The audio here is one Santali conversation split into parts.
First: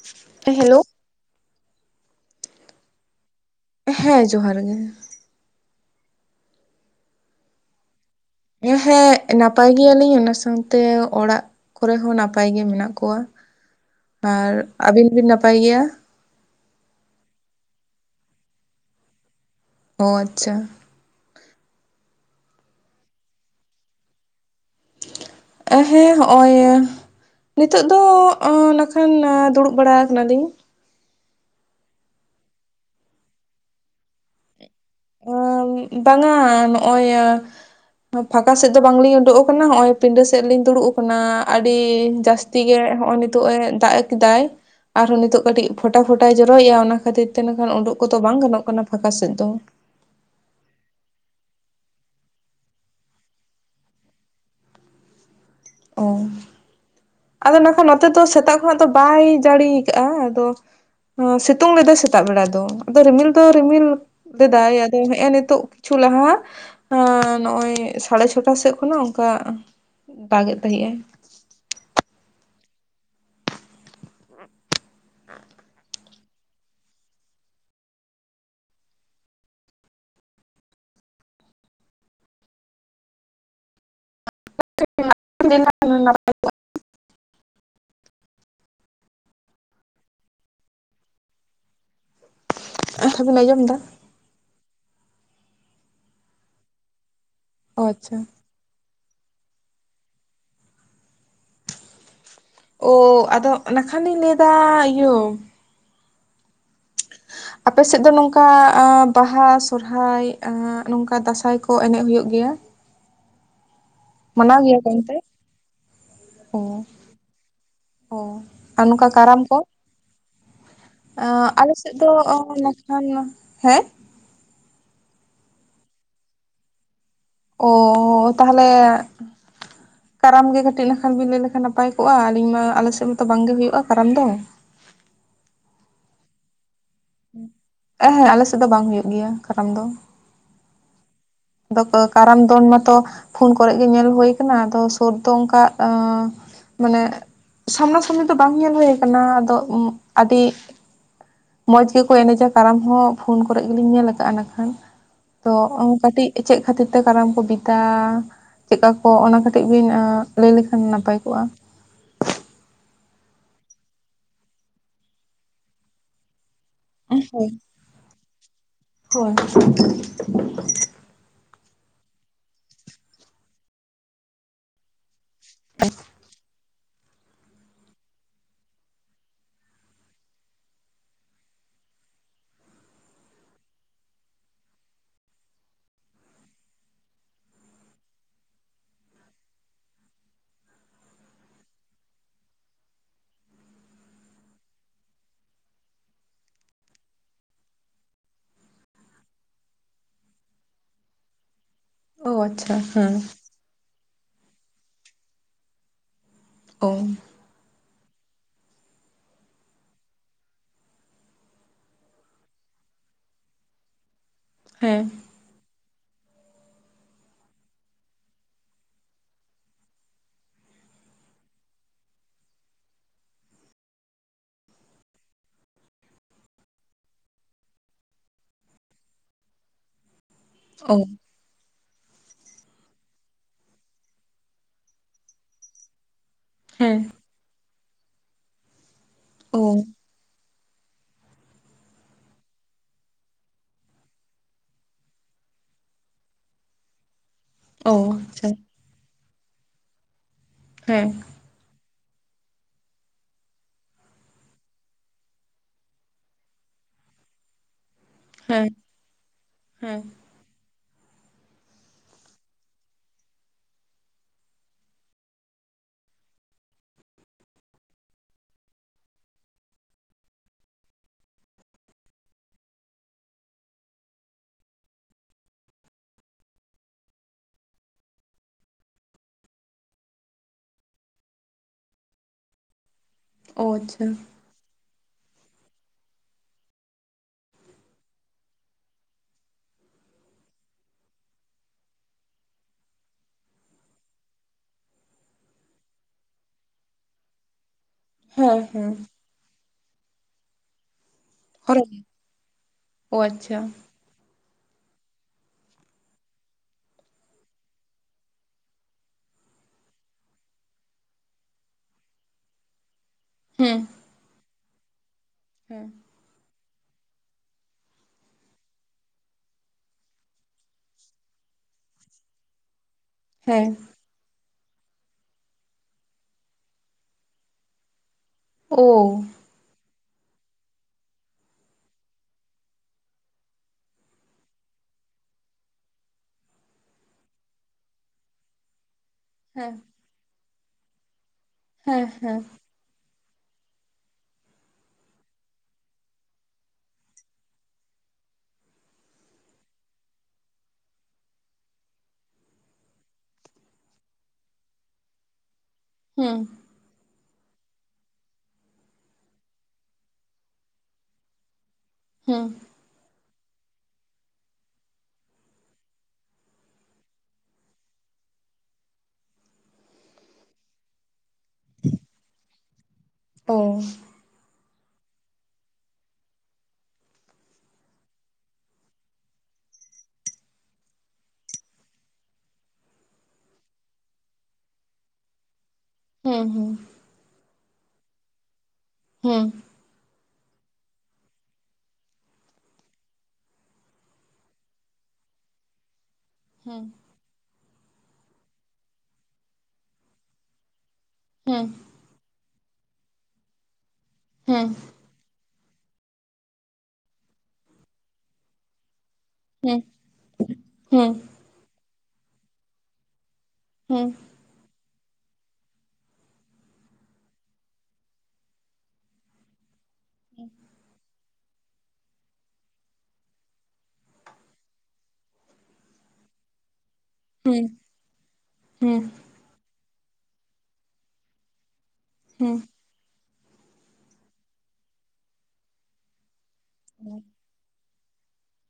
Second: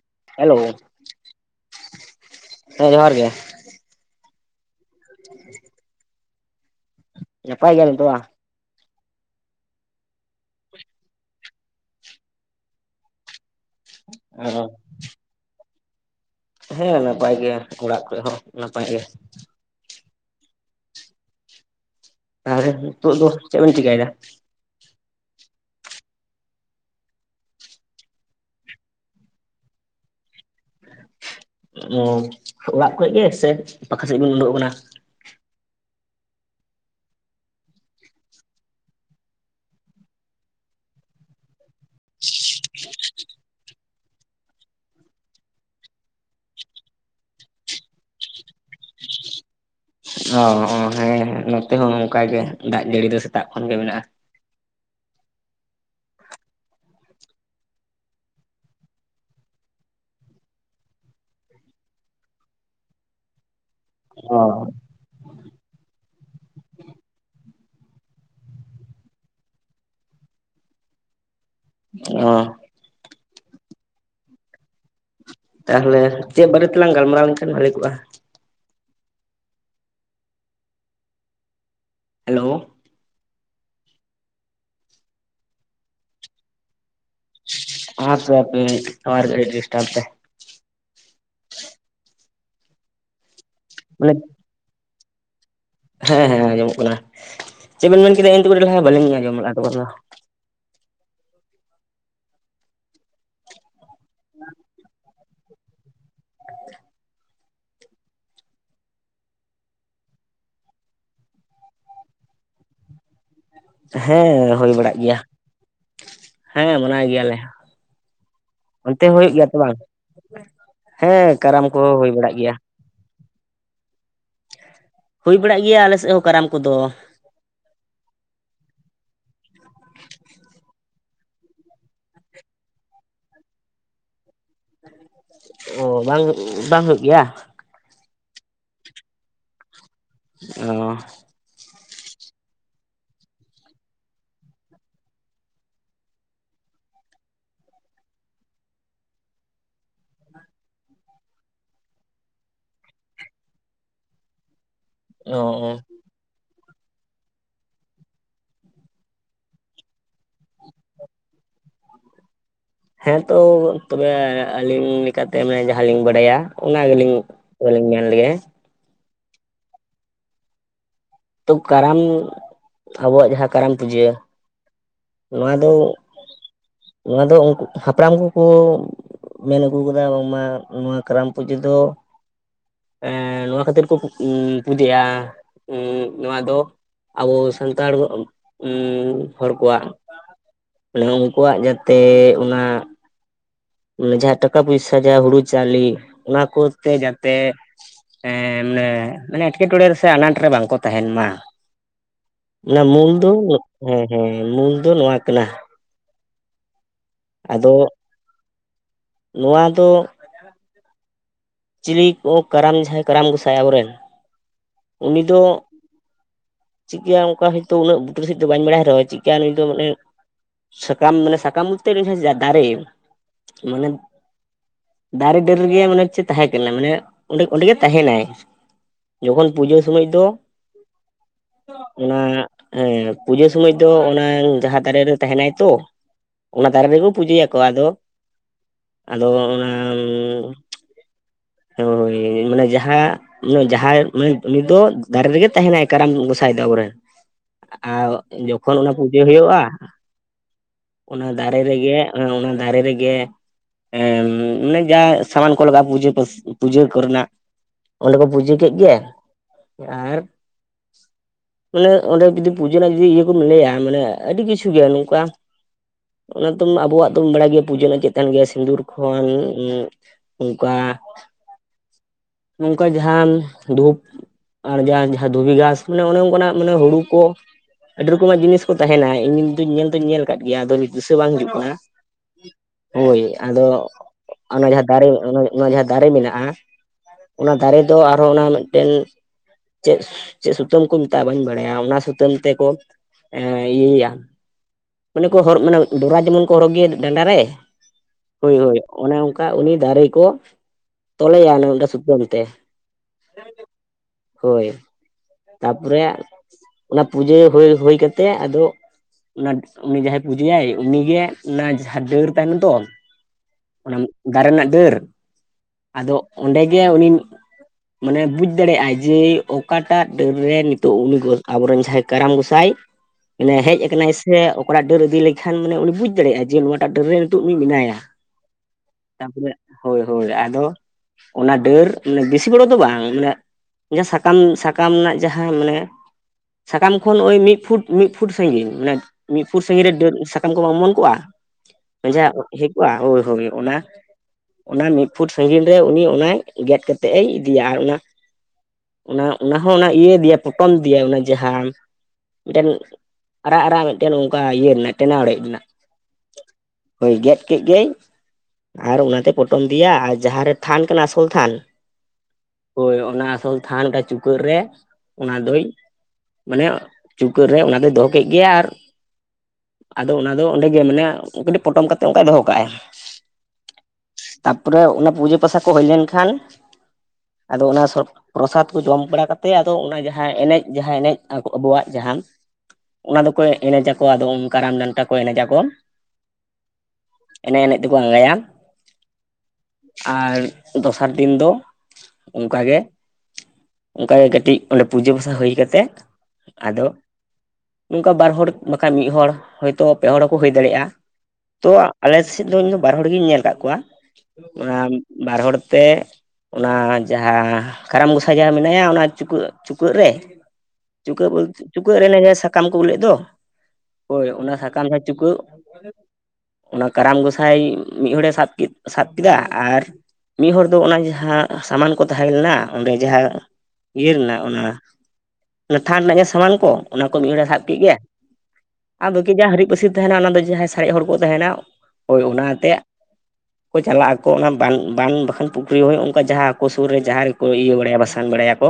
[inaudible] ᱦᱮᱞᱳ [inaudible] ᱦᱮᱸ ᱡᱚᱦᱟᱨ ᱜᱮ᱾ ᱦᱮᱸ ᱡᱚᱦᱟᱨ ᱜᱮ᱾ [inaudible] ᱱᱟᱯᱟᱭ ᱜᱮᱭᱟ ᱵᱤᱱ ᱛᱚ ᱵᱟ? ᱦᱮᱸ ᱱᱟᱯᱟᱭ ᱜᱮᱭᱟᱞᱤᱧ ᱚᱱᱟ ᱥᱟᱶᱛᱮ ᱚᱲᱟᱜ ᱠᱚᱨᱮ ᱦᱚᱸ ᱱᱟᱯᱟᱭ ᱜᱮ ᱢᱮᱱᱟᱜ ᱠᱚᱣᱟ ᱟᱨ ᱟᱹᱵᱤᱱ ᱵᱤᱱ ᱱᱟᱯᱟᱭ ᱜᱮᱭᱟ᱾ ᱦᱮᱸ ᱱᱟᱯᱟᱭ ᱜᱮᱭᱟ ᱚᱲᱟᱜ ᱠᱚᱨᱮ ᱦᱚᱸ ᱱᱟᱯᱟᱭ ᱜᱮ᱾ ᱚ ᱟᱪᱪᱷᱟ᱾ ᱛᱟᱦᱚᱞᱮ ᱱᱤᱛᱚᱜ ᱫᱚ ᱪᱮᱫ ᱵᱮᱱ ᱪᱤᱠᱟᱭᱮᱫᱟ? ᱮ ᱦᱮᱸ ᱦᱚᱜᱼᱚᱭ ᱱᱤᱛᱳ ᱫᱚ ᱚᱸ ᱱᱟᱠᱷᱟᱱ ᱫᱩᱲᱩᱵ ᱵᱟᱲᱟ ᱟᱠᱟᱱᱟᱞᱤᱧ᱾ ᱚ ᱚᱲᱟᱜ ᱠᱷᱚᱡ ᱜᱮ ᱥᱮ ᱯᱟᱠᱷᱟ ᱥᱮᱫ ᱵᱤᱱ ᱩᱰᱩᱠ ᱟᱠᱟᱱᱟ? [unintelligible] ᱵᱟᱝᱟ ᱱᱚᱜᱼᱚᱭ ᱯᱷᱟᱸᱠᱟ ᱥᱮᱫ ᱫᱚ ᱵᱟᱝᱞᱤᱧ ᱩᱰᱳᱜ ᱟᱠᱟᱱᱟ ᱦᱚᱜᱚᱭ ᱯᱤᱸᱰᱟᱹ ᱥᱮᱫ ᱞᱤᱧ ᱫᱩᱲᱩᱵ ᱟᱠᱟᱱᱟ ᱟᱹᱰᱤ ᱡᱟᱹᱥ ᱛᱤ ᱜᱮ ᱦᱚᱜ-ᱚᱭ ᱱᱤᱛᱚᱜ ᱮ ᱫᱟᱜ ᱮ ᱠᱮᱫᱟᱭ᱾ ᱟᱨᱦᱚᱸ ᱱᱤᱛᱚᱜ ᱠᱟᱹᱴᱤᱡ ᱯᱷᱚᱚᱴᱟ ᱯᱷᱚᱴᱟᱭ ᱡᱚᱨᱚᱭᱮᱜ-ᱟ ᱚᱱᱟ ᱠᱷᱟᱹᱛᱤᱨ ᱛᱮ ᱱᱟᱠᱷᱟᱱ ᱩᱰᱳᱜ ᱠᱚᱫᱚ ᱵᱟᱝ ᱜᱟᱱᱚᱜ ᱠᱟᱱᱟ ᱯᱷᱟᱸᱠᱟ ᱥᱮᱫ ᱫᱚ᱾ ᱚ ᱦᱚᱜᱚᱸ ᱦᱮᱸ ᱦᱮᱸ ᱱᱚᱛᱮ ᱦᱚᱸ ᱚᱱᱠᱟ ᱜᱮ ᱫᱟᱜ ᱡᱟᱹᱲᱤ ᱫᱚ ᱥᱮᱛᱟᱜ ᱠᱷᱚᱱ ᱜᱮ ᱢᱮᱱᱟᱜᱼᱟ᱾ ᱚ ᱟᱫᱚ ᱱᱟᱠᱷᱟᱱ ᱱᱚᱛᱮ ᱫᱚ ᱥᱮᱛᱟᱜ ᱠᱷᱚᱱᱟᱜ ᱫᱚ ᱵᱟᱭ ᱡᱟᱹᱲᱤ ᱠᱟᱜᱼᱟ ᱟᱫᱚ, ᱦᱚ ᱥᱤᱛᱩᱝ ᱞᱮᱫᱟᱭ ᱥᱮᱛᱟᱜ ᱵᱮᱲᱟ ᱫᱚ ᱟᱫᱚ ᱨᱤᱢᱤᱞ ᱫᱚ ᱨᱤᱢᱤᱞ ᱚ ᱞᱮᱫᱟᱭ ᱟ ᱫᱚ ᱦᱮᱸᱜᱮ ᱱᱤᱛᱳ ᱠᱤᱪᱷᱩ ᱞᱟᱦᱟ ᱦᱟᱸ ᱱᱚᱜ-ᱚᱭ ᱥᱟᱲᱮ ᱪᱷᱚᱴᱟ ᱥᱮᱫ ᱠᱷᱚᱱᱟᱜ ᱚᱱᱠᱟ ᱫᱟᱜᱮᱫ ᱛᱟᱦᱮᱸᱜ ᱟᱭ᱾ ᱚ ᱛᱟᱦᱚᱞᱮ ᱪᱮᱫ ᱵᱟᱨᱮᱛᱮᱞᱟᱝ ᱜᱟᱞᱢᱟᱨᱟᱣ ᱞᱮᱱᱠᱷᱟᱱ ᱵᱷᱟᱞᱮ ᱠᱚᱜ-ᱟ? ᱦᱮᱞᱳ [inaudible] [inaudible] ᱴᱟᱣᱭᱟᱨ ᱠᱟᱹᱴᱤᱡ ᱰᱤᱥᱴᱟᱵ ᱫᱟᱭ᱾ [unintelligible] ᱵᱮᱱ ᱟᱸᱡᱚᱢ ᱫᱟ? [unintelligible] ᱦᱮᱸ ᱦᱮᱸ ᱟᱸᱡᱚᱢᱚᱜ ᱠᱟᱱᱟ᱾ ᱚ ᱪᱮᱫ ᱵᱮᱱ ᱢᱮᱱ ᱟᱪᱪᱷᱟ ᱠᱮᱫᱟ ᱮᱱᱛᱳᱜ ᱠᱟᱹᱴᱤᱡ ᱞᱟᱦᱟ ᱵᱟᱹᱧ ᱟᱸᱡᱚᱢ ᱞᱟᱜ-ᱟ ᱛᱚᱠᱷᱚᱱ ᱫᱚ᱾ ᱳᱻ ᱟᱫᱚ ᱱᱟᱠᱷᱟᱱ ᱞᱤᱧ ᱞᱟᱹᱭ ᱫᱟ ᱤᱭᱟᱹ [inaudible] ᱟᱯᱮᱥᱮᱫ ᱫᱚ ᱱᱚᱝᱠᱟ ᱟᱸ ᱵᱟᱦᱟ ᱥᱚᱨᱦᱟᱭ ᱟᱸ ᱱᱚᱝᱠᱟ ᱫᱟᱸᱥᱟᱭ ᱠᱚ ᱮᱱᱮᱡ ᱦᱩᱭᱩᱜ ᱜᱮᱭᱟ? ᱦᱮᱸ ᱢᱟᱱᱟᱣ ᱦᱳᱭ ᱠᱚ ᱵᱟᱲᱟᱜ ᱚᱱᱛᱮ ᱜᱮᱭᱟ, ᱚ ᱦᱮᱸ ᱢᱟᱱᱟᱭ ᱜᱮᱭᱟᱞᱮ᱾ ᱚ ᱟᱨ ᱚᱱᱛᱮ ᱱᱚᱝᱠᱟ ᱦᱳᱭᱳᱜ ᱠᱟᱨᱟᱢ ᱜᱮᱭᱟ ᱛᱚ ᱠᱚ ᱵᱟᱝ, ᱦᱮᱸ ᱠᱟᱨᱟᱢ ᱠᱚᱦᱚᱸ ᱦᱳᱭ ᱵᱟᱲᱟᱜ ᱜᱮᱭᱟ᱾ ᱦᱮᱱᱱᱚ ᱦᱮᱸ? ᱦᱳᱭ ᱵᱟᱲᱟᱜ ᱜᱮᱭᱟ ᱟᱞᱮ ᱥᱮᱜ ᱦᱚᱸ ᱠᱟᱨᱟᱢ ᱠᱚᱫᱚ᱾ ᱚᱻ ᱛᱟᱦᱚᱞᱮ ᱠᱟᱨᱟᱢ ᱜᱮ ᱠᱟᱹᱴᱤᱡ ᱱᱟᱠᱷᱟᱱ ᱵᱤᱱ ᱞᱟᱹᱭ ᱞᱮᱠᱷᱟᱱ ᱱᱟᱯᱟᱭ ᱠᱚᱜ-ᱟ ᱟᱹᱞᱤᱧ ᱢᱟ ᱟᱞᱮ ᱥᱮᱫ ᱢᱟᱛᱚ ᱵᱟᱝᱜᱮ ᱦᱩᱭᱩᱜ-ᱟ ᱠᱟᱨᱟᱢ ᱫᱚ᱾ ᱚ ᱵᱟᱝ ᱵᱟᱝ ᱦᱩᱭᱩᱜ ᱜᱮᱭᱟ? ᱮᱦᱮᱸᱜ ᱟᱞᱮᱥᱮᱫ ᱫᱚ ᱵᱟᱝ ᱦᱩᱭᱩᱜ ᱜᱮᱭᱟ ᱠᱟᱨᱟᱢ ᱫᱚ᱾ ᱚ ᱫᱚ ᱠᱚ ᱠᱟᱨᱟᱢ ᱫᱚᱱ ᱢᱟᱛᱚ ᱯᱷᱳᱱ ᱠᱚᱨᱮᱜ ᱜᱮ ᱧᱮᱞ ᱦᱩᱭ ᱠᱟᱱᱟ ᱟᱫᱚ ᱥᱩᱨ ᱫᱚ ᱚᱱᱠᱟ ᱟᱸ ᱢᱟᱱᱮ ᱥᱟᱢᱱᱟ ᱥᱟᱢᱱᱤ ᱫᱚ ᱵᱟᱝ ᱧᱮᱞ ᱦᱳᱭ ᱟᱠᱟᱱᱟ ᱟᱫᱚ ᱩᱜ ᱟᱹᱰᱤ ᱢᱚᱸᱡᱽ ᱜᱮᱠᱚ ᱮᱱᱮᱡᱟ ᱠᱟᱨᱟᱢ ᱦᱚᱸ ᱯᱷᱳᱱ ᱠᱚᱨᱮ ᱜᱮᱞᱤᱧ ᱧᱮᱞ ᱟᱠᱟᱜ-ᱟ ᱱᱟᱠᱷᱟᱱ᱾ ᱚ ᱛᱚ ᱚ ᱚᱝ ᱠᱟᱹᱴᱤᱡ ᱪᱮᱜ ᱠᱷᱟᱹᱛᱤᱨ ᱛᱮ ᱠᱟᱨᱟᱢ ᱠᱚ ᱵᱤᱫᱟᱻ? ᱪᱮᱜᱠᱟ ᱠᱚ ᱚᱱᱟ ᱠᱟᱹᱴᱤᱡ ᱵᱤᱱ ᱟᱸ ᱞᱟᱹᱭ ᱞᱮᱠᱷᱟᱱ ᱱᱟᱯᱟᱭ ᱠᱚᱜ-ᱟ᱾ ᱦᱮᱸ ᱛᱚ ᱛᱚᱵᱮ ᱟᱹᱞᱤᱧ ᱞᱮᱠᱟᱛᱮ ᱢᱟᱱᱮ ᱡᱟᱦᱟᱸ ᱞᱤᱧ ᱵᱟᱰᱟᱭᱟ ᱚᱱᱟ ᱜᱮᱞᱤᱧ ᱦᱳᱭ ᱛᱚᱵᱮᱞᱤᱧ ᱢᱮᱱ ᱞᱮᱜ᱾ ᱦᱳᱭ [inaudible] ᱛᱚ ᱠᱟᱨᱟᱢ ᱟᱵᱚᱣᱟᱜ ᱡᱟᱦᱟᱸ ᱠᱟᱨᱟᱢ ᱯᱩᱡᱟᱹ ᱱᱚᱣᱟ ᱫᱚ ᱱᱚᱣᱟ ᱫᱚ ᱩᱱᱠᱩ ᱦᱟᱯᱲᱟᱢ ᱠᱚᱠᱩ ᱢᱮᱱ ᱟᱹᱜᱩ ᱠᱟᱫᱟ ᱵᱟᱝᱢᱟ ᱱᱚᱣᱟ ᱠᱟᱨᱟᱢ ᱯᱩᱡᱟᱹ ᱫᱚ ᱮᱸ ᱱᱚᱣᱟ ᱠᱷᱟᱹᱛᱤᱨ ᱠᱚ ᱩᱸ ᱯᱩᱡᱟᱹᱭᱟ ᱩᱸᱜ ᱱᱚᱣᱟ ᱫᱚ ᱟᱵᱚ ᱥᱟᱱᱛᱟᱲ [unintelligible] ᱩᱸ ᱦᱚᱲ ᱠᱚᱣᱟᱜ ᱢᱟᱱᱮ ᱩᱝᱠᱩᱣᱟᱜ ᱡᱟᱛᱮᱜ ᱚᱱᱟ ᱚᱱᱮ ᱡᱟᱦᱟᱸ ᱴᱟᱠᱟ ᱯᱚᱭᱥᱟ ᱡᱟᱦᱟᱸ ᱦᱩᱲᱩ ᱪᱟᱣᱞᱮ ᱚᱱᱟ ᱠᱚᱛᱮ ᱡᱟᱛᱮ ᱮᱸ ᱢᱟᱱᱮ ᱢᱟᱱᱮ ᱮᱸᱴᱠᱮᱴᱚᱬᱮ ᱨᱮ ᱥᱮ ᱟᱱᱟᱴ ᱨᱮ ᱵᱟᱝᱠᱚ ᱛᱟᱦᱮᱱ ᱢᱟ᱾ ᱚ ᱟᱪᱪᱷᱟ ᱚᱱᱟ ᱢᱩᱞ ᱦᱮᱸ ᱫᱚ ᱦᱮᱸ ᱦᱮᱸ ᱢᱩᱞ ᱫᱚ ᱱᱚᱣᱟ ᱠᱟᱱᱟ᱾ ᱚ ᱟᱫᱚ ᱱᱚᱣᱟ ᱫᱚ ᱪᱤᱞᱤ ᱠᱚ ᱠᱟᱨᱟᱢ ᱡᱟᱦᱟᱸᱭ ᱠᱟᱨᱟᱢ ᱜᱚᱸᱥᱟᱭ ᱟᱵᱚᱨᱮᱱ ᱦᱮᱸ ᱩᱱᱤ ᱫᱚ ᱪᱤᱠᱟᱹ ᱚᱝᱠᱟ ᱦᱚᱭᱛᱳ ᱩᱱᱟᱹᱜ ᱵᱩᱴᱟ. ᱥᱟᱹᱦᱤᱡ ᱫᱚ ᱵᱟ. ᱧ ᱵᱟᱲᱟᱭ ᱨᱮᱦᱚᱸ ᱪᱤᱜᱠᱟ ᱱᱩᱭ ᱫᱚ ᱢᱟᱱᱮ ᱥᱟᱠᱟᱢ ᱢᱟᱱᱮ ᱥᱟᱠᱟᱢ ᱚᱠᱛᱮ ᱨᱮ ᱡᱟᱸᱦᱟ ᱫᱟᱨᱮ ᱢᱟᱱᱮ ᱫᱟᱨᱤ ᱰᱟ. ᱨ ᱨᱮᱜᱮᱭᱟ ᱢᱟᱱᱮ ᱪᱮᱫ ᱛᱟᱦᱮᱸ ᱠᱟᱱᱟ ᱢᱟᱱᱮ ᱚᱸᱰᱮ ᱚᱸᱰᱮ ᱜᱮ ᱛᱟᱦᱮᱱᱟᱭ ᱡᱚᱠᱷᱚᱱ ᱯᱩᱡᱟᱹ ᱥᱚᱢᱚᱡ ᱫᱚ ᱚ ᱚᱱᱟ ᱮᱸ ᱯᱩᱡᱟᱹ ᱥᱚᱢᱚᱡ ᱫᱚ ᱚᱱᱟ ᱡᱟᱦᱟᱸ ᱫᱟᱨᱮ ᱨᱮ ᱛᱟᱦᱮᱱᱟᱭ ᱛᱚ ᱚᱱᱟ ᱫᱟᱨᱮ ᱦᱮᱸ ᱨᱮᱜᱮ ᱠᱚ ᱯᱩᱡᱟᱹᱭᱟᱠᱚ ᱟᱫᱚ ᱟᱫᱚ ᱚ ᱚᱱᱟ ᱦᱳᱭ ᱢᱟᱱᱮ ᱡᱟᱦᱟᱸ ᱡᱟᱦᱟᱸᱭ [unintelligible] ᱩᱱᱤ ᱩᱱᱤ ᱫᱚ ᱫᱟᱨᱮ ᱨᱮᱜᱮ ᱛᱟᱦᱮᱸᱱᱟᱭ ᱠᱟᱲᱟᱢ ᱜᱚᱸᱥᱟᱭ ᱫᱚ ᱟᱵᱚᱨᱮᱱ᱾ ᱟ ᱚ ᱟᱪᱪᱷᱟ ᱡᱚᱠᱷᱚᱱ ᱚᱱᱟ ᱯᱩᱡᱟᱹ ᱦᱩᱭᱩᱜᱼᱟ ᱦᱮᱸ ᱚᱱᱟ ᱫᱟᱨᱮ ᱨᱮᱜᱮ ᱚᱱᱟ ᱚᱱᱟ ᱫᱟᱨᱮ ᱨᱮᱜᱮ ᱮᱸ ᱢᱟᱱᱮ ᱡᱟ ᱥᱟᱢᱟᱱ ᱠᱚ ᱞᱟᱜᱟᱜᱼᱟ ᱯᱩᱡᱟᱹ ᱯᱩᱥ ᱯᱩᱡᱟᱹ ᱠᱚᱨᱮᱱᱟᱜ ᱚᱸᱰᱮ ᱠᱚ ᱯᱩᱡᱟᱹ ᱦᱮᱸ ᱠᱮᱜ ᱜᱮ ᱦᱮᱸ ᱟᱨ [inaudible] ᱢᱟᱱᱮ ᱚᱸᱰᱮ ᱡᱩᱫᱤ ᱯᱩᱡᱟᱹ ᱱᱟᱜ ᱡᱩᱫᱤ ᱤᱭᱟᱹ ᱠᱚᱢ ᱞᱟᱹᱭᱟ ᱢᱟᱱᱮ ᱟᱹᱰᱤ ᱠᱤᱪᱷᱩ ᱜᱮ ᱱᱚᱝᱠᱟ ᱚᱱᱟ ᱛᱚᱢ ᱟᱵᱚᱣᱟᱜ ᱫᱚᱢ ᱵᱟᱲᱟᱭ ᱜᱮᱭᱟ ᱯᱩᱡᱟᱹᱞᱮ ᱪᱮᱫ ᱛᱟᱦᱮᱱ ᱜᱮᱭᱟ ᱥᱤᱸᱫᱩᱨ ᱠᱷᱚᱱ ᱩᱸ ᱚᱝᱠᱟ ᱱᱚᱝᱠᱟ ᱡᱟᱦᱟᱱ ᱫᱷᱩᱯ ᱟᱨ ᱡᱟᱦᱟᱸ ᱡᱟᱦᱟᱸ ᱫᱷᱩᱵᱤ ᱜᱷᱟᱸᱥ ᱢᱟᱱᱮ ᱚᱱᱮ ᱚᱝᱠᱟᱱᱟᱜ ᱢᱟᱱᱮ ᱦᱩᱲᱩ ᱠᱚ ᱟᱹᱰᱤ ᱨᱚᱠᱚᱢᱟᱜ ᱡᱤᱱᱤᱥ ᱠᱚ ᱛᱟᱦᱮᱸᱱᱟ ᱤᱧ ᱫᱚᱧ ᱧᱮᱞ ᱫᱚᱧ ᱧᱮᱞ ᱟᱠᱟᱫ ᱜᱮᱭᱟ ᱟᱫᱚ ᱫᱤᱥᱟᱹ ᱵᱟᱝ ᱦᱤᱡᱩᱜ ᱠᱟᱱᱟ᱾ ᱦᱳᱭ ᱚ ᱟᱫᱚ ᱟᱪᱪᱷᱟ ᱚᱱᱟ ᱡᱟᱦᱟᱸ ᱫᱟᱨᱮ ᱚᱱᱟ ᱡᱟᱦᱟᱸ ᱫᱟᱨᱮ ᱢᱮᱱᱟᱜᱼᱟ ᱚᱱᱟ ᱫᱟᱨᱮ ᱫᱚ ᱟᱨᱦᱚᱸ ᱚᱱᱟ ᱢᱤᱫᱴᱮᱱ ᱪᱮᱫ ᱪᱮᱫ ᱥᱩᱛᱟᱹᱢ ᱠᱚ ᱢᱮᱛᱟᱜᱼᱟ ᱵᱟᱹᱧ ᱵᱟᱲᱟᱭᱟ ᱚᱱᱟ ᱥᱩᱛᱟᱹᱢ ᱛᱮᱠᱚ ᱮᱸ ᱤᱭᱟᱹᱭᱟ ᱢᱟᱱᱮ ᱠᱚ ᱦᱚᱨ ᱢᱟᱱᱮ ᱰᱚᱨᱟ ᱡᱮᱢᱚᱱ ᱠᱚ ᱦᱚᱨᱚᱜᱽ ᱜᱮᱭᱟ ᱰᱟᱸᱰᱟ ᱨᱮ ᱦᱳᱭ ᱦᱮᱸ ᱦᱳᱭ ᱦᱮᱸ ᱚᱱᱮ ᱚᱝᱠᱟ ᱩᱱᱤ ᱫᱟᱨᱮ ᱠᱚ ᱛᱚᱞᱮᱭᱟ ᱚᱱᱮ ᱚᱸᱰᱮ ᱦᱚᱨᱚᱜ ᱥᱩᱛᱟᱹᱢ ᱛᱮ ᱚ ᱟᱪᱪᱷᱟ ᱦᱳᱭ᱾ ᱛᱟᱯᱚᱨᱮ ᱚᱱᱟ ᱯᱩᱡᱟᱹ ᱦᱩᱭ ᱦᱩᱭ ᱠᱟᱛᱮᱜ ᱟᱫᱚ ᱚᱱᱟ ᱩᱱᱤ ᱡᱟᱦᱟᱸᱭ ᱯᱩᱡᱟᱹᱭᱟᱭ ᱩᱱᱤᱜᱮ ᱚᱱᱟ ᱡᱟᱦᱟᱸ ᱰᱟᱹᱨ ᱛᱟᱦᱮᱸᱱ ᱫᱚ ᱦᱮᱸ ᱚᱱᱟ ᱫᱟᱨᱮ ᱱᱟᱜ ᱰᱟᱹᱨ ᱦᱮᱸ ᱫᱚ ᱚᱸᱰᱮ ᱜᱮ ᱩᱱᱤ ᱢᱟᱱᱮ ᱵᱩᱡ ᱫᱟᱲᱮᱜᱼᱟᱭ ᱡᱮ ᱚᱠᱟᱴᱟᱜ ᱰᱟᱹᱨ ᱨᱮ ᱱᱤᱛᱳᱜ ᱩᱱᱤ ᱜᱚ ᱟᱵᱚᱨᱮᱱ ᱡᱟᱦᱟᱸᱭ ᱠᱟᱨᱟᱢ ᱜᱚᱸᱥᱟᱭ ᱢᱟᱱᱮ ᱦᱮᱸ ᱦᱮᱡ ᱟᱠᱟᱱᱟᱭ ᱥᱮ ᱥᱮ ᱚᱠᱟᱴᱟᱜ ᱰᱟᱹᱨ ᱤᱫᱤ ᱞᱮᱠᱷᱟᱱ ᱢᱟᱱᱮ ᱩᱱᱤ ᱵᱩᱡᱽ ᱫᱟᱲᱮᱜᱼᱟ ᱡᱮ ᱱᱚᱣᱟᱴᱟᱜ ᱰᱟᱹᱨ ᱨᱮ ᱱᱤᱛᱚᱜ ᱩᱱᱤ ᱢᱮᱱᱟᱭᱟ᱾ ᱳ ᱱᱮ ᱦᱳᱭ ᱦᱳᱭ ᱟᱫᱚ ᱚᱱᱟ ᱰᱟᱹᱨ ᱢᱟᱱᱮ ᱵᱮᱥᱤ ᱵᱚᱲᱚ ᱫᱚ ᱵᱟᱝ ᱢᱟᱱᱮ ᱡᱟᱦᱟᱸ ᱥᱟᱠᱟᱢ ᱥᱟᱠᱟᱢ ᱱᱟᱜ ᱡᱟᱦᱟᱸ ᱢᱟᱱᱮ ᱥᱟᱠᱟᱢ ᱠᱷᱚᱱ ᱳᱭ ᱢᱤᱜ ᱯᱷᱩᱴ ᱢᱤᱜ ᱯᱷᱩᱴ ᱥᱟᱺᱜᱤᱧ ᱢᱟᱱᱮ ᱢᱤᱫ ᱯᱷᱩᱨ ᱦᱮᱸ ᱥᱟᱺᱜᱤᱧ ᱨᱮ ᱰᱟᱹᱨ ᱥᱟᱠᱟᱢ ᱠᱚ ᱵᱟᱝ ᱚᱢᱚᱱ ᱠᱚᱜᱼᱟ ᱦᱮᱸ ᱚᱱᱮ ᱡᱟᱦᱟᱸ ᱦᱮᱸ ᱦᱮᱰ ᱠᱚᱣᱟ ᱦᱳᱭ ᱦᱳᱭ ᱚᱱᱟ ᱚᱱᱟ ᱢᱤᱫ ᱯᱷᱩᱴ ᱥᱟᱺᱜᱤᱧ ᱨᱮ ᱩᱱᱤ ᱚᱱᱟ ᱜᱮᱫ ᱠᱟᱛᱮᱫ ᱮ ᱤᱫᱤᱭᱟ, ᱟᱨ ᱚᱱᱟ ᱚᱱᱟ ᱚᱱᱟ ᱦᱚᱸ ᱚᱱᱟ ᱤᱭᱟᱹᱫᱤᱭᱮ ᱯᱚᱴᱚᱢ ᱤᱫᱤᱭᱮ ᱚᱱᱟ ᱡᱟᱦᱟᱸ ᱢᱤᱫᱴᱮᱱ ᱟᱨᱟᱜ ᱟᱨᱟᱜ ᱢᱤᱫᱴᱮᱱ ᱚᱱᱠᱟ ᱤᱭᱟᱹ ᱨᱮᱱᱟᱜ ᱴᱮᱱᱟ ᱚᱲᱮᱡ ᱨᱮᱱᱟᱜ, ᱦᱮᱸ᱾ ᱦᱳᱭ ᱜᱮᱫ ᱠᱮᱫ ᱜᱮᱭ ᱟᱨ ᱚᱱᱟᱛᱮ ᱯᱚᱴᱚᱢ ᱫᱤᱭᱟ ᱟᱨ ᱡᱟᱦᱟᱸᱨᱮ ᱛᱷᱟᱱ ᱠᱟᱱᱟ ᱟᱥᱚᱞ ᱛᱷᱟᱱ, ᱦᱮᱸ᱾ ᱦᱳᱭ ᱚᱱᱟ ᱟᱥᱚᱞ ᱛᱷᱟᱱ [unintelligible] ᱪᱩᱠᱟᱹᱜ ᱨᱮ ᱚᱱᱟ ᱫᱚᱭ ᱢᱟᱱᱮ ᱪᱩᱠᱟᱹᱜ ᱨᱮ ᱚᱱᱟ ᱫᱚᱭ ᱫᱚᱦᱚ ᱠᱮᱫ ᱜᱮ ᱟᱨ ᱟᱫᱚ ᱚᱱᱟ ᱫᱚ ᱚᱸᱰᱮ ᱜᱮ ᱢᱟᱱᱮ ᱠᱟᱹᱴᱤᱡ ᱯᱚᱴᱚᱢ ᱠᱟᱛᱮᱫ ᱚᱱᱠᱟᱭ ᱫᱚᱦᱚ ᱠᱟᱜᱼᱟᱭ᱾ ᱳ᱾ ᱛᱟᱯᱚᱨᱮ ᱚᱱᱟ ᱯᱩᱡᱟᱹ ᱯᱟᱥᱟ ᱠᱚ ᱦᱩᱭ ᱞᱮᱱ ᱠᱷᱟᱱ ᱟᱫᱚ ᱚᱱᱟ ᱥᱚᱨ ᱯᱨᱚᱥᱟᱫ ᱠᱚ ᱡᱚᱢ ᱵᱟᱲᱟ ᱠᱟᱛᱮ ᱟᱫᱚ ᱚᱱᱟ ᱡᱟᱦᱟᱸ ᱮᱱᱮᱡ ᱡᱟᱦᱟᱸ ᱮᱱᱮᱡ ᱟᱵᱚᱣᱟᱜ ᱡᱟᱦᱟᱸᱱ ᱚᱱᱟ ᱫᱚᱠᱚ ᱮᱱᱮᱡᱟ ᱠᱚ ᱟᱫᱚ ᱚᱱᱟ ᱠᱟᱨᱟᱢ ᱰᱟᱱᱴᱟ ᱠᱚ ᱮᱱᱮᱡᱟ ᱠᱚ᱾ ᱦᱮᱸ ᱦᱮᱸ᱾ ᱮᱱᱮᱡ ᱮᱱᱮᱡ ᱛᱮᱠᱚ ᱟᱸᱜᱟᱭᱟ᱾ ᱦᱮᱸ᱾ ᱟᱨ ᱫᱚᱥᱟᱨ ᱫᱤᱱ ᱫᱚ ᱚᱝᱠᱟᱜᱮ ᱚᱝᱠᱟᱜᱮ ᱠᱟᱹᱴᱤᱡ ᱚᱸᱰᱮ ᱯᱩᱡᱟᱹ ᱯᱟᱥᱟ ᱦᱩᱭ ᱠᱟᱛᱮᱜ ᱦᱮᱸ ᱟᱫᱚ ᱚᱝᱠᱟ ᱵᱟᱨ ᱦᱚᱲ ᱵᱟᱠᱷᱟᱡ ᱢᱤᱫ ᱦᱚᱲ ᱦᱚᱭᱛᱳ ᱯᱮ ᱦᱚᱲ ᱦᱚᱸᱠᱚ ᱦᱩᱭ ᱫᱟᱲᱮᱭᱟᱜᱼᱟ᱾ ᱛᱚ ᱦᱮᱸ ᱟᱞᱮ ᱥᱮᱫ ᱫᱚ ᱤᱧᱫᱚ ᱵᱟᱨ ᱦᱚᱲ ᱜᱤᱧ ᱧᱮᱞ ᱠᱟᱫ ᱠᱚᱣᱟ, ᱦᱮᱸ ᱚᱱᱟ ᱵᱟᱨ ᱦᱚᱲ ᱛᱮ ᱚᱱᱟ ᱡᱟᱦᱟᱸ ᱠᱟᱨᱟᱢ ᱜᱚᱸᱥᱟ ᱡᱟᱦᱟᱸ ᱢᱮᱱᱟᱭᱟ ᱚᱱᱟ ᱪᱩᱠᱟᱹᱜ ᱪᱩᱠᱟᱹᱜ ᱨᱮ ᱦᱮᱸ ᱦᱮᱸ ᱪᱩᱠᱟᱹᱜ ᱵᱚᱞᱛᱮ ᱪᱩᱠᱟᱹᱜ ᱨᱮ ᱥᱟᱠᱟᱢ ᱠᱚ ᱡᱩᱫ ᱞᱮᱫ ᱫᱚ, ᱦᱳᱭ ᱚᱱᱟ ᱥᱟᱠᱟᱢ ᱨᱮ ᱪᱩᱠᱟᱹᱜ ᱚᱱᱟ ᱠᱟᱨᱟᱢ ᱜᱚᱸᱥᱟᱭ ᱢᱤᱫ ᱦᱚᱲᱮ ᱥᱟᱵ ᱠᱮᱫ ᱥᱟᱵ ᱠᱮᱫᱟ, ᱟᱨ ᱢᱤᱫ ᱦᱚᱲ ᱫᱚ ᱚᱱᱟ ᱡᱟᱦᱟᱸ ᱥᱟᱢᱟᱱ ᱠᱚ ᱛᱟᱦᱮᱸ ᱞᱮᱱᱟ ᱚᱸᱰᱮ ᱡᱟᱦᱟᱸ ᱤᱭᱟᱹ ᱞᱮᱱᱟᱜ ᱚᱱᱟ ᱚᱱᱟ ᱛᱷᱟᱱ ᱨᱮᱱᱟᱜ ᱜᱮ ᱥᱟᱢᱟᱱ ᱠᱚ ᱚᱱᱟ ᱠᱚ ᱢᱤᱫ ᱦᱚᱲᱮ ᱥᱟᱵ ᱦᱮᱸ ᱠᱮᱫ ᱜᱮᱭᱟ, ᱦᱮᱸ ᱦᱮᱸ ᱟᱫᱚ ᱡᱟᱦᱟᱸ ᱦᱤᱨᱤᱡ ᱯᱟᱹᱥᱤᱨ ᱛᱟᱦᱮᱸᱱᱟ ᱚᱱᱟ ᱫᱚ ᱡᱟᱦᱟᱸᱭ ᱥᱟᱨᱮᱡ ᱦᱚᱲ ᱠᱚ ᱛᱟᱦᱮᱸᱱᱟ ᱦᱳᱭ ᱦᱮᱸ ᱦᱮᱸ ᱚᱱᱟᱛᱮ ᱠᱚ ᱪᱟᱞᱟᱜ ᱟᱠᱚ ᱚᱱᱟ ᱵᱟᱱ ᱵᱟᱱ ᱵᱟᱠᱷᱟᱱ ᱯᱩᱠᱷᱨᱤ ᱦᱚᱸ ᱚᱱᱠᱟ ᱡᱟᱦᱟᱸ ᱟᱠᱩ ᱥᱩᱨ ᱨᱮ ᱡᱟᱦᱟᱸ ᱨᱮ ᱠᱚ ᱤᱭᱟᱹ ᱵᱟᱲᱟᱭᱟ ᱵᱟᱥᱟᱝ ᱵᱟᱲᱟᱭᱟᱠᱚ᱾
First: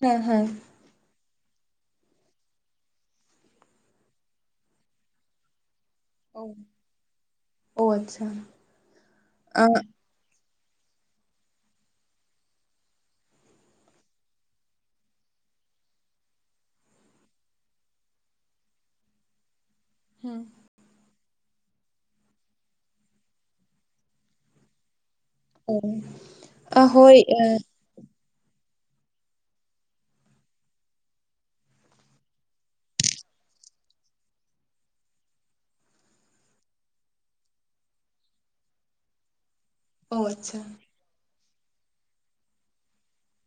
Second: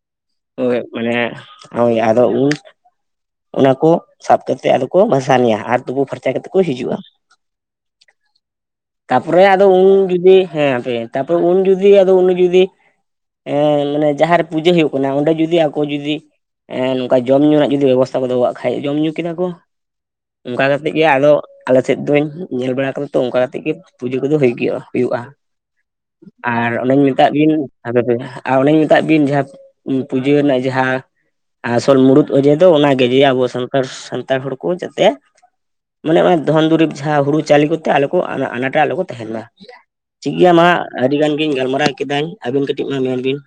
ᱦᱮᱸ ᱦᱮᱸ᱾ ᱦᱳᱭ ᱢᱟᱱᱮ ᱦᱳᱭ ᱟᱫᱚ ᱩᱱ ᱚᱱᱟ ᱠᱚ ᱥᱟᱵ ᱠᱟᱛᱮ ᱟᱫᱚ ᱠᱚ ᱵᱷᱟᱥᱟᱱᱮᱭᱟ ᱟᱨ ᱛᱩᱴᱩ ᱯᱷᱟᱨᱪᱟ ᱠᱟᱛᱮ ᱠᱚ ᱦᱤᱡᱩᱜᱼᱟ᱾ ᱚ ᱟᱪᱪᱷᱟ᱾ ᱛᱟᱯᱚᱨᱮ ᱟᱫᱚ ᱩᱱ ᱡᱩᱫᱤ ᱦᱮᱸ ᱦᱟᱯᱮ ᱛᱟᱯᱚᱨᱮ ᱩᱱ ᱡᱩᱫᱤ ᱟᱫᱚ ᱩᱱᱤ ᱡᱩᱫᱤ ᱮᱸ ᱢᱟᱱᱮ ᱡᱟᱦᱟᱸᱨᱮ ᱯᱩᱡᱟᱹ ᱦᱩᱭᱩᱜ ᱠᱟᱱᱟ ᱚᱸᱰᱮ ᱡᱩᱫᱤ ᱟᱠᱚ ᱡᱩᱫᱤ ᱮᱸ ᱱᱚᱝᱠᱟ ᱡᱚᱢᱼᱧᱩ ᱨᱮᱱᱟᱜ ᱡᱩᱫᱤ ᱵᱮᱵᱚᱥᱛᱷᱟ ᱠᱚ ᱫᱚᱦᱚ ᱠᱟᱜ ᱠᱷᱟᱡ ᱡᱚᱢᱼᱧᱩ ᱠᱮᱫᱟ ᱠᱚ᱾ ᱦᱮᱸ᱾ ᱚᱱᱠᱟ ᱠᱟᱛᱮᱫ ᱜᱮ ᱟᱫᱚ ᱟᱞᱮ ᱥᱮᱫ ᱫᱚᱧ ᱧᱮᱞ ᱵᱟᱲᱟ ᱠᱟᱫᱟ ᱛᱚ ᱚᱱᱠᱟ ᱠᱟᱛᱮ ᱜᱮ ᱯᱩᱡᱟᱹ ᱠᱚᱫᱚ ᱦᱩᱭᱩᱜᱼᱟ ᱦᱩᱭᱩᱜᱼᱟ, ᱟᱨ ᱚ ᱚᱱᱮᱧ ᱦᱳᱭ ᱢᱮᱛᱟᱫ ᱵᱤᱱ ᱚ ᱦᱟᱯᱮ ᱯᱮ ᱟᱨ ᱚᱱᱮᱧ ᱢᱮᱛᱟᱫ ᱵᱤᱱ ᱡᱟᱦᱟᱸ ᱯᱩᱡᱟᱹ ᱨᱮᱱᱟᱜ ᱡᱟᱦᱟᱸ ᱟᱥᱚᱞ ᱢᱩᱲᱩᱫ ᱚᱡᱮ ᱫᱚ ᱚᱱᱟᱜᱮ ᱡᱮ ᱟᱵᱚ ᱥᱟᱱᱛᱟᱲ ᱥᱟᱱᱛᱟᱲ ᱦᱚᱲ ᱠᱚ ᱡᱟᱛᱮ ᱢᱟᱱᱮ ᱚᱱᱟ ᱫᱷᱚᱱ ᱫᱩᱨᱤᱵᱽ ᱡᱟᱦᱟᱸ ᱦᱩᱲᱩ ᱪᱟᱣᱞᱮ ᱠᱚᱛᱮ ᱟᱞᱚ ᱠᱚ ᱟᱱᱟᱴ ᱨᱮ ᱟᱞᱚ ᱠᱚ ᱛᱟᱦᱮᱸᱱ ᱢᱟ ᱴᱷᱤᱠ ᱜᱮᱭᱟ ᱟᱪᱪᱷᱟ ᱢᱟ ᱟᱹᱰᱤ ᱜᱟᱱ ᱜᱤᱧ ᱜᱟᱞᱢᱟᱨᱟᱣ ᱠᱮᱫᱟᱧ ᱟᱹᱵᱤᱱ ᱠᱟᱹᱴᱤᱡ ᱢᱟ ᱢᱮᱱ ᱵᱤᱱ?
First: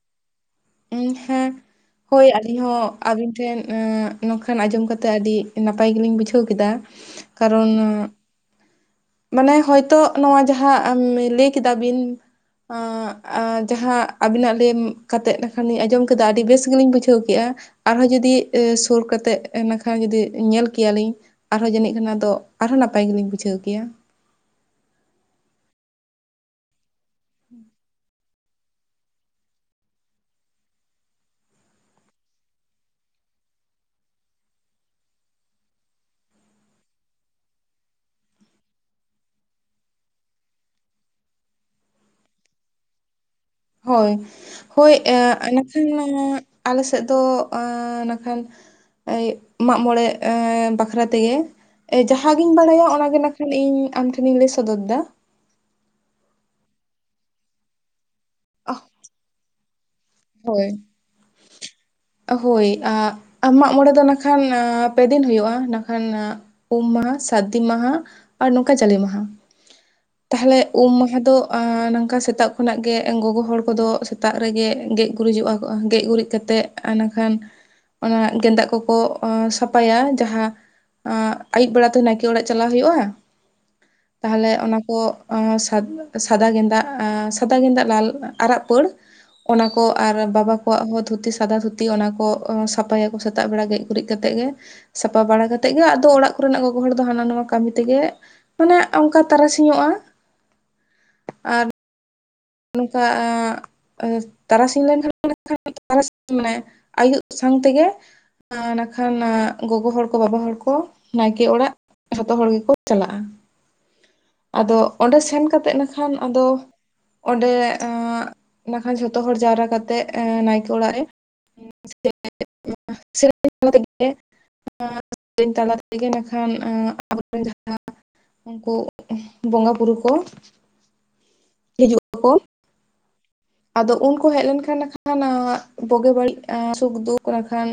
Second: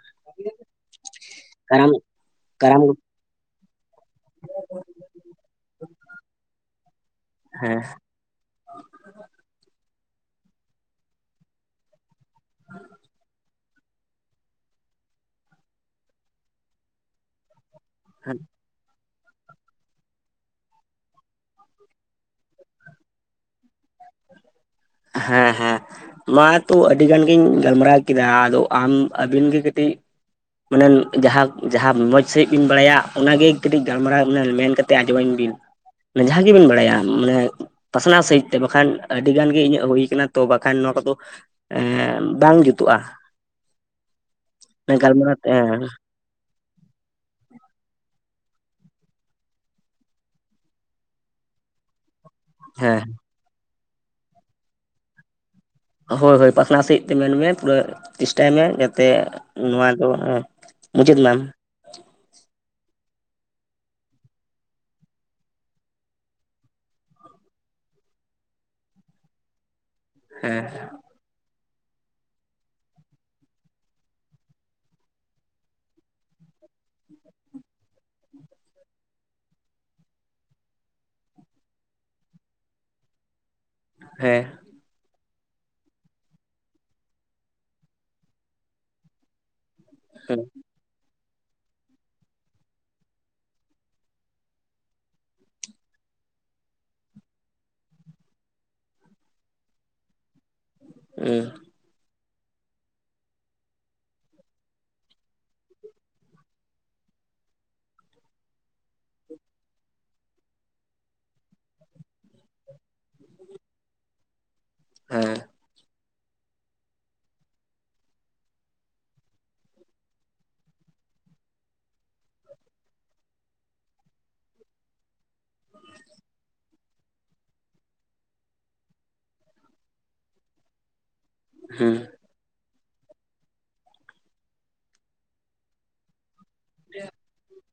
ᱦᱮᱸ ᱠᱟᱨᱟᱢ ᱦᱳᱭ ᱟᱹᱞᱤᱧ ᱠᱟᱨᱟᱢ ᱦᱚᱸ ᱟᱹᱵᱤᱱᱼᱼ ᱴᱷᱮᱱ ᱱᱚᱝᱠᱟᱱ ᱟᱸᱡᱚᱢ ᱠᱟᱛᱮᱜ ᱟᱹᱰᱤ ᱱᱟᱯᱟᱭ ᱜᱮᱞᱤᱧ ᱵᱩᱡᱷᱟᱹᱣ ᱠᱮᱫᱟ᱾ ᱠᱟᱨᱚᱱ, ᱦᱮᱸ ᱢᱟᱱᱮ ᱦᱚᱭᱛᱳ ᱱᱚᱣᱟ ᱡᱟᱦᱟᱸ ᱞᱟᱹᱭ ᱠᱮᱫᱟ ᱵᱤᱱᱼᱼ ᱡᱟᱦᱟᱸ ᱟᱵᱤᱱᱟᱜ ᱞᱟᱹᱭ ᱠᱟᱛᱮᱫᱼᱼ ᱠᱷᱟᱱᱞᱤᱧ ᱟᱸᱡᱚᱢ ᱠᱮᱫᱟ ᱟᱹᱰᱤ ᱵᱮᱥ ᱜᱮᱞᱤᱧ ᱵᱩᱡᱷᱟᱹᱣ ᱠᱮᱫᱼᱟ ᱟᱨᱦᱚᱸ ᱡᱩᱫᱤ ᱮ ᱥᱩᱨᱠᱟᱛᱮᱫ ᱤᱠᱷᱟᱱ ᱡᱩᱫᱤ ᱧᱮᱞ ᱠᱮᱭᱟᱞᱤᱧ ᱟᱨᱦᱚᱸ ᱡᱟᱹᱱᱤᱡ ᱠᱟᱱᱟ ᱫᱚ ᱟᱨᱦᱚᱸ ᱱᱟᱯᱟᱭ ᱜᱮᱞᱤᱧ ᱵᱩᱡᱷᱟᱹᱣ ᱠᱮᱭᱟ᱾ ᱦᱮᱸ ᱦᱮᱸ ᱢᱟᱛᱚ ᱟᱹᱰᱤ ᱜᱟᱱ ᱜᱤᱧ ᱜᱟᱞᱢᱟᱨᱟᱣᱼᱼ ᱠᱮᱫᱟ ᱟᱫᱚ ᱟᱢ ᱟᱵᱤᱱ ᱜᱮ ᱠᱟᱹᱴᱤᱡᱼᱼ ᱢᱟᱱᱮ ᱡᱟᱦᱟᱸ ᱡᱟᱦᱟᱸ ᱢᱚᱡᱽ ᱥᱟᱺᱦᱤᱡ ᱵᱤᱱ ᱵᱟᱲᱟᱭᱟ ᱚᱱᱟᱜᱮ ᱠᱟᱹᱴᱤᱡ ᱜᱟᱞᱢᱟᱨᱟᱣ ᱢᱮᱱ ᱠᱟ ᱠᱟᱛᱮᱼᱼ ᱟᱸᱡᱚᱢ ᱟᱹᱧ ᱵᱤᱱ ᱡᱟᱦᱟᱸ ᱜᱮᱵᱤᱱ ᱵᱟᱲᱟᱭᱟ ᱢᱟᱱᱮ ᱯᱟᱥᱱᱟᱣ ᱥᱟᱹᱦᱤᱡ ᱛᱮ ᱵᱟᱠᱷᱟᱱ ᱟᱹᱰᱤ ᱜᱟᱱ ᱜᱮ ᱤᱧᱟᱹᱜᱼᱼ ᱦᱩᱭ ᱟᱠᱟᱱᱟ ᱛᱚ ᱵᱟᱠᱷᱟᱱ ᱱᱚᱣᱟ ᱠᱚᱫᱚ ᱮ ᱵᱟᱝ ᱡᱩᱛᱩᱜᱼᱟ᱾ ᱦᱳᱭ ᱦᱳᱭ ᱜᱟᱞᱢᱟᱨᱟᱣ ᱮᱱᱠᱷᱟᱱᱼᱼ ᱦᱮᱸ ᱟᱞ ᱥᱮᱫ ᱫᱚ ᱱᱟᱠᱷᱟᱱ ᱢᱟᱜᱢᱚᱬᱮ ᱵᱟᱠᱷᱨᱟ ᱛᱮᱜᱮ᱾ ᱡᱟᱦᱟᱸ ᱜᱤᱧ ᱵᱟᱲᱟᱭᱟ ᱚᱱᱟᱜᱮ ᱱᱟ ᱠᱷᱟᱱ ᱤᱧ ᱟᱢ ᱴᱷᱮᱱᱤᱧ ᱞᱟᱹᱭ ᱥᱚᱫᱚᱨ ᱮᱟ᱾ ᱦᱳᱭ ᱦᱳᱭ ᱯᱟᱥᱱᱟᱣ ᱥᱟᱹᱦᱤᱡ ᱛᱮ ᱢᱮᱱᱢᱮ ᱯᱩᱨᱟᱹ ᱪᱮᱥᱴᱟᱭ ᱢᱮ ᱡᱟᱛᱮᱼᱼ ᱱᱚᱣᱟ ᱫᱚ ᱢᱩᱪᱟᱹᱫ ᱢᱟᱢ᱾ ᱦᱚᱭ ᱟ ᱢᱟᱜ ᱢᱚᱬᱮ ᱫᱚ ᱱᱟᱠᱷᱟᱱ ᱯᱮᱫᱤᱱ ᱦᱩᱭᱩᱜᱼᱟ ᱱᱟ ᱠᱷᱟᱱᱼᱼ ᱩᱢ ᱢᱟᱦᱟ ᱥᱟᱹᱨᱫᱤ ᱢᱟᱦᱟ ᱟᱨ ᱱᱚᱝᱠᱟ ᱡᱟᱞᱮ ᱢᱟᱦᱟ ᱛᱟᱦᱚᱞᱮ ᱦᱮᱸ ᱩᱢ ᱢᱟᱦᱟ ᱫᱚᱼᱼ ᱱᱚᱝᱼᱠᱟ ᱥᱮᱛᱟᱜ ᱠᱷᱚᱱᱟᱜ ᱜᱮ ᱜᱚᱜᱚ ᱦᱚᱲ ᱠᱚᱫᱚ ᱥᱮᱛᱟᱜ ᱨᱮᱜᱮ ᱜᱮᱢᱼᱼ ᱜᱩᱨᱤᱡᱚᱜᱼᱟ ᱠᱚᱼᱟ ᱜᱮᱡ ᱜᱩᱨᱤᱡ ᱠᱟᱛᱮᱫ ᱤᱱᱟᱹᱠᱷᱟᱱ ᱚᱱᱟ ᱜᱮᱸᱫᱟᱜ ᱠᱚᱠᱚ ᱥᱟᱯᱷᱟᱭᱟ ᱡᱟᱦᱟᱸᱼᱼ ᱟᱹᱭᱩᱵ ᱵᱮᱲᱟ ᱛᱮ ᱱᱟᱭᱠᱮ ᱚᱲᱟᱜ ᱪᱟᱞᱟᱜ ᱦᱩᱭᱩᱜᱼᱟ ᱦᱮᱸ ᱛᱟᱦᱞᱮ ᱚᱱᱟ ᱠᱚᱼᱼ ᱥᱟ ᱥᱟᱫᱟ ᱜᱮᱸᱫᱟᱜ ᱥᱟᱫᱟ ᱜᱮᱸᱫᱟᱜ ᱞᱟᱞ ᱟᱨᱟᱜ ᱯᱟᱹᱲ᱾ ᱚᱱᱟ ᱠᱚ ᱟᱨ ᱦᱮᱸ ᱵᱟᱵᱟ ᱠᱚᱣᱟᱜ ᱦᱚᱸ ᱫᱷᱩᱛᱤ ᱥᱟᱫᱟ ᱫᱷᱤᱛᱤᱼᱼ ᱫᱷᱩ ᱚᱱᱟ ᱠᱚ ᱥᱟᱯᱷᱟᱭᱟᱠᱚ ᱥᱮᱛᱟᱜ ᱵᱮᱲᱟ ᱜᱮᱡ ᱜᱩᱨᱤᱡ ᱠᱟᱛᱮ ᱜᱮ ᱥᱟᱯᱷᱟ ᱵᱟᱲᱟ ᱠᱟᱛᱮᱫ ᱜᱮ ᱟᱫᱚ ᱚᱲᱟᱜ ᱠᱚᱨᱮᱱᱟᱜ ᱜᱚᱜᱚ ᱦᱚᱲ ᱫᱚ ᱦᱟᱱᱟ ᱱᱚᱣᱟ ᱠᱟᱹᱢᱤ ᱛᱮᱜᱮ, ᱢᱟᱱᱮ ᱚᱱᱠᱟ ᱛᱟᱨᱟ ᱥᱤᱧᱚᱜᱼᱟ ᱮᱸ ᱱᱚᱝᱠᱟᱼᱼ ᱛᱟᱨᱟᱥᱤᱧ ᱞᱮᱱᱠᱷᱟᱱ ᱛᱟᱨᱟᱥᱤᱧ ᱢᱟᱱᱮ ᱟᱭᱩᱵ ᱥᱟᱶ ᱛᱮᱜᱮᱼᱼ ᱱᱟᱠᱷᱟᱱ ᱜᱚᱜᱚ ᱦᱚᱲ ᱠᱚ ᱵᱟᱵᱟ ᱦᱚᱲ ᱠᱚ ᱱᱟᱭᱠᱮ ᱚᱲᱟᱜ ᱡᱚᱛᱚ ᱦᱚᱲ ᱜᱮᱠᱚᱼᱼ ᱪᱟᱞᱟᱜᱼᱟ ᱟᱫᱚ ᱚᱸᱰᱮ ᱦᱮᱸ ᱥᱮᱱ ᱠᱟᱛᱮ ᱱᱟᱠᱷᱟᱱ ᱟᱫᱚᱼᱼ ᱚᱸᱰᱮ ᱱᱟᱠᱷᱟᱱ ᱡᱷᱚᱛᱚ ᱦᱚᱲ ᱡᱟᱣᱨᱟ ᱠᱟᱛᱮᱜ ᱱᱟᱭᱠᱮ ᱚᱲᱟᱜ ᱨᱮᱼᱼ [inaudible] [unintelligible] ᱥᱮᱨᱮᱧ ᱛᱟᱞᱟ ᱛᱮᱜᱮ ᱤᱠᱷᱟᱱ ᱟᱵᱚᱨᱮᱱ ᱡᱟᱦᱟᱸᱼᱼ ᱩᱱᱠᱩ ᱵᱚᱸᱜᱟ ᱵᱩᱨᱩ ᱠᱚ, ᱦᱤᱡᱩᱜ ᱟᱠᱚ᱾ ᱟᱫᱚ ᱩᱱᱠᱩ ᱦᱮᱡ ᱞᱮᱱᱠᱷᱟᱱ ᱠᱷᱟᱱ ᱵᱩᱜᱤ ᱵᱟᱹᱲᱤᱡᱼᱟ ᱥᱩᱠᱼᱫᱩᱠᱷ ᱦᱟᱱ ᱠᱷᱟᱱᱼᱼ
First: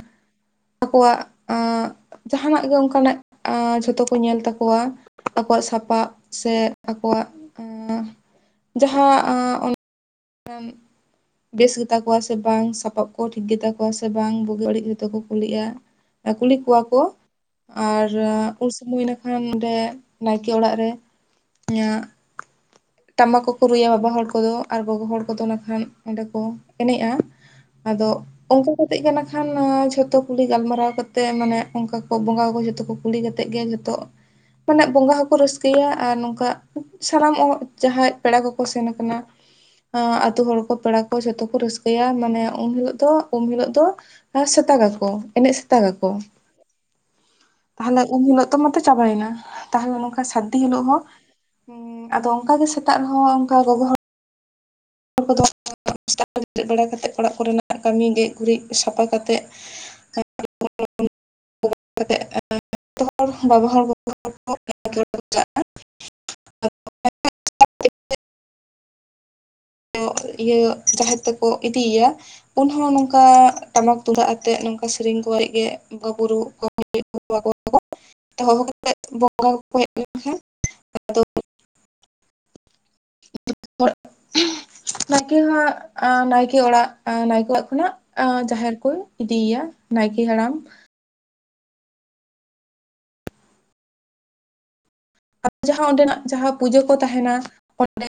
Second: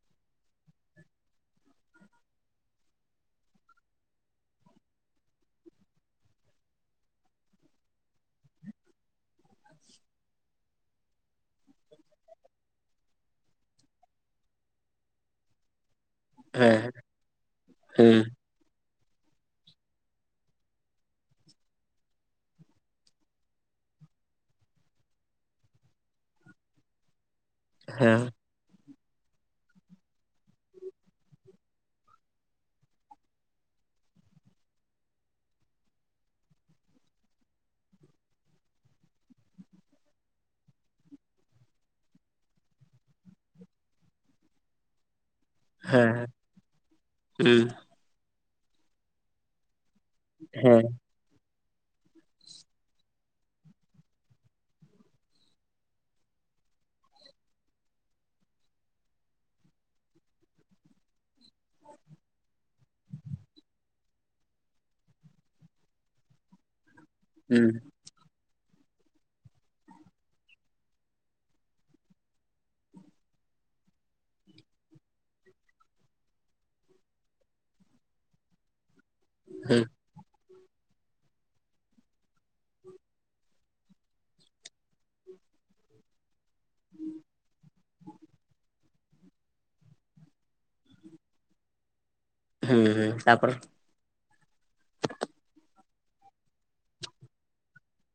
ᱟᱠᱚᱣᱟᱜ ᱡᱟᱦᱟ ᱱᱟᱜ ᱜᱮ ᱚᱱᱠᱟᱱᱟᱜ ᱡᱷᱚᱛᱚ ᱠᱚ ᱧᱮᱞ ᱛᱟᱠᱚᱣᱟ᱾ ᱟᱠᱚᱣᱟᱜ ᱥᱟᱯᱟᱵ ᱥᱮ ᱟᱠᱚᱣᱟᱜᱼᱼ [inaudible] ᱡᱟᱦᱟᱸ ᱟᱸ ᱚᱱ [unintelligible] ᱵᱮᱥ ᱜᱮᱛᱟ ᱠᱚᱣᱟ ᱥᱮ ᱵᱟᱝ ᱥᱟᱯᱟᱵ ᱠᱚ ᱴᱷᱤᱠ ᱜᱮᱛᱟ ᱠᱚᱣᱟ ᱥᱮ ᱵᱟᱝ ᱵᱩᱜᱤ ᱵᱟᱹᱲᱤᱡ ᱜᱮᱛᱚ ᱠᱚ ᱠᱩᱞᱤᱜᱼᱟ᱾ ᱟ ᱠᱩᱞᱤ ᱠᱚᱣᱟ ᱦᱮᱸ ᱠᱚ ᱦᱮᱸ ᱟᱨ ᱦᱮᱸ ᱩᱱ ᱥᱚᱢᱚᱭ ᱤᱱᱟᱠᱷᱟᱱ ᱚᱸᱰᱮ ᱱᱟᱭᱠᱮ ᱚᱲᱟᱜ ᱨᱮ ᱤᱧᱟᱹᱜ ᱴᱟᱢᱟᱠ ᱠᱚ ᱠᱚ ᱨᱩᱭᱟ ᱵᱟᱵᱟ ᱦᱚᱲ ᱠᱚᱫᱚ ᱟᱨ ᱜᱚᱜᱚ ᱦᱚᱲ ᱠᱚᱫᱚ ᱱᱟᱜᱠᱷᱟᱱ ᱚᱸᱰᱮ ᱠᱚ ᱮᱱᱮᱡᱼᱟ ᱟᱫᱚ ᱦᱮᱸ ᱚᱱᱠᱟ ᱠᱟᱛᱮᱜ ᱜᱮ ᱱᱟᱜᱠᱷᱟᱱ ᱡᱷᱚᱛᱚ ᱠᱩᱞᱤ ᱜᱟᱞᱢᱟᱨᱟᱣ ᱠᱟᱛᱮᱜ ᱢᱟᱱᱮ ᱚᱱᱠᱟ ᱠᱚ ᱵᱚᱸᱜᱟ ᱡᱷᱚᱛᱚ ᱠᱚ ᱠᱩᱞᱤ ᱠᱟᱛᱮᱫ ᱜᱮ ᱡᱷᱚᱛᱚ ᱢᱟᱱᱮ ᱵᱚᱸᱜᱟ ᱦᱚᱸᱠᱚ ᱨᱟᱹᱥᱠᱟᱹᱭᱟ ᱟᱨ ᱱᱚᱝᱠᱟ ᱥᱟᱱᱟᱢ ᱚ ᱡᱟᱦᱟᱸᱭ ᱯᱮᱲᱟ ᱠᱚᱠᱚ ᱥᱮᱱ ᱟᱠᱟᱱᱟ᱾ ᱦᱚᱸ ᱟᱛᱳ ᱦᱚᱲ ᱠᱚ ᱯᱮᱲᱟ ᱠᱚ ᱡᱷᱚᱛᱚ ᱠᱚ ᱨᱟᱹᱥᱠᱟᱹᱭᱟ ᱢᱟᱱᱮ ᱩᱱ ᱦᱤᱞᱳᱜ ᱫᱚ ᱩᱢ ᱦᱤᱞᱳᱜ ᱫᱚ ᱟᱨ ᱥᱮᱛᱟᱜᱟᱠᱚ ᱮᱱᱮᱡ ᱥᱮ ᱛᱟ ᱦᱮᱸ ᱜᱟᱠᱚ ᱦᱮᱸ ᱛᱟᱦᱚᱞᱮ ᱩᱱ ᱦᱤᱞᱳᱜ ᱛᱚ ᱢᱟᱛᱚ ᱪᱟᱵᱟᱭᱱᱟ ᱛᱟᱦᱚᱞᱮ ᱥᱟᱹᱨᱫᱤ ᱦᱤᱞᱳᱜ ᱦᱮᱸ ᱦᱚᱸ ᱩᱸ ᱟᱫᱚ ᱚᱝᱠᱟ ᱜᱮ ᱥᱮᱛᱟᱜ ᱨᱮᱦᱚᱸ ᱚᱱᱠᱟ ᱜᱚᱜᱚ ᱦᱚᱲ ᱦᱚᱲ ᱠᱚᱫᱚ [unintelligible] ᱚᱲᱟᱜ ᱠᱚᱨᱮᱱᱟᱜ ᱠᱟᱹᱢᱤ ᱜᱮᱡ ᱜᱩᱨᱤᱡ ᱥᱟᱯᱷᱟ ᱠᱟᱛᱮᱫ [unintelligible] ᱠᱟᱛᱮᱫ [unintelligible] ᱦᱚᱲ ᱵᱟᱵᱟ ᱦᱚᱲ ᱜᱚᱜᱚ ᱦᱚᱲ [unintelligible] ᱦᱩᱸ ᱤᱭᱟᱹ ᱡᱟᱦᱮᱨ ᱛᱮᱠᱚ ᱤᱫᱤᱭ ᱭᱟ᱾ ᱩᱱ ᱦᱚᱸ ᱱᱚᱝᱠᱟ ᱴᱟᱢᱟᱠ ᱛᱩᱢᱫᱟᱜ ᱟᱛᱮᱜ ᱱᱚᱝᱠᱟ ᱥᱮᱨᱮᱧ ᱠᱚ ᱜᱮ ᱵᱚᱸᱜᱟ ᱵᱩᱨᱩ ᱠᱚ [unintelligible] ᱛᱚ [unintelligible] ᱦᱚᱦᱚ ᱠᱟᱛᱮᱫ ᱵᱚᱸᱜᱟ ᱠᱚᱠᱚ ᱦᱮᱸ ᱦᱮᱡ ᱞᱮᱱᱠᱷᱟᱱ [unintelligible] [unintelligible] ᱱᱟᱭᱠᱤ ᱦᱚᱸ ᱟ ᱱᱟᱭᱠᱤ ᱠᱮ ᱚᱲᱟᱜ ᱱᱟᱭᱠᱮ ᱚᱲᱟᱜ ᱠᱷᱚᱱᱟᱜ ᱡᱟᱦᱮᱨ ᱠᱚ ᱤᱫᱤᱭᱮᱭᱟ ᱱᱟᱭᱠᱮ ᱦᱟᱲᱟᱢ ᱾ ᱦᱩᱸ ᱦᱩᱸ ᱛᱟᱯᱚᱨ ᱡᱟᱦᱟᱸ ᱚᱸᱰᱮᱱᱟᱜ ᱡᱟᱦᱟᱸ ᱯᱩᱡᱟᱹ ᱠᱚ ᱛᱟᱦᱮᱱᱟ ᱚᱸᱰᱮ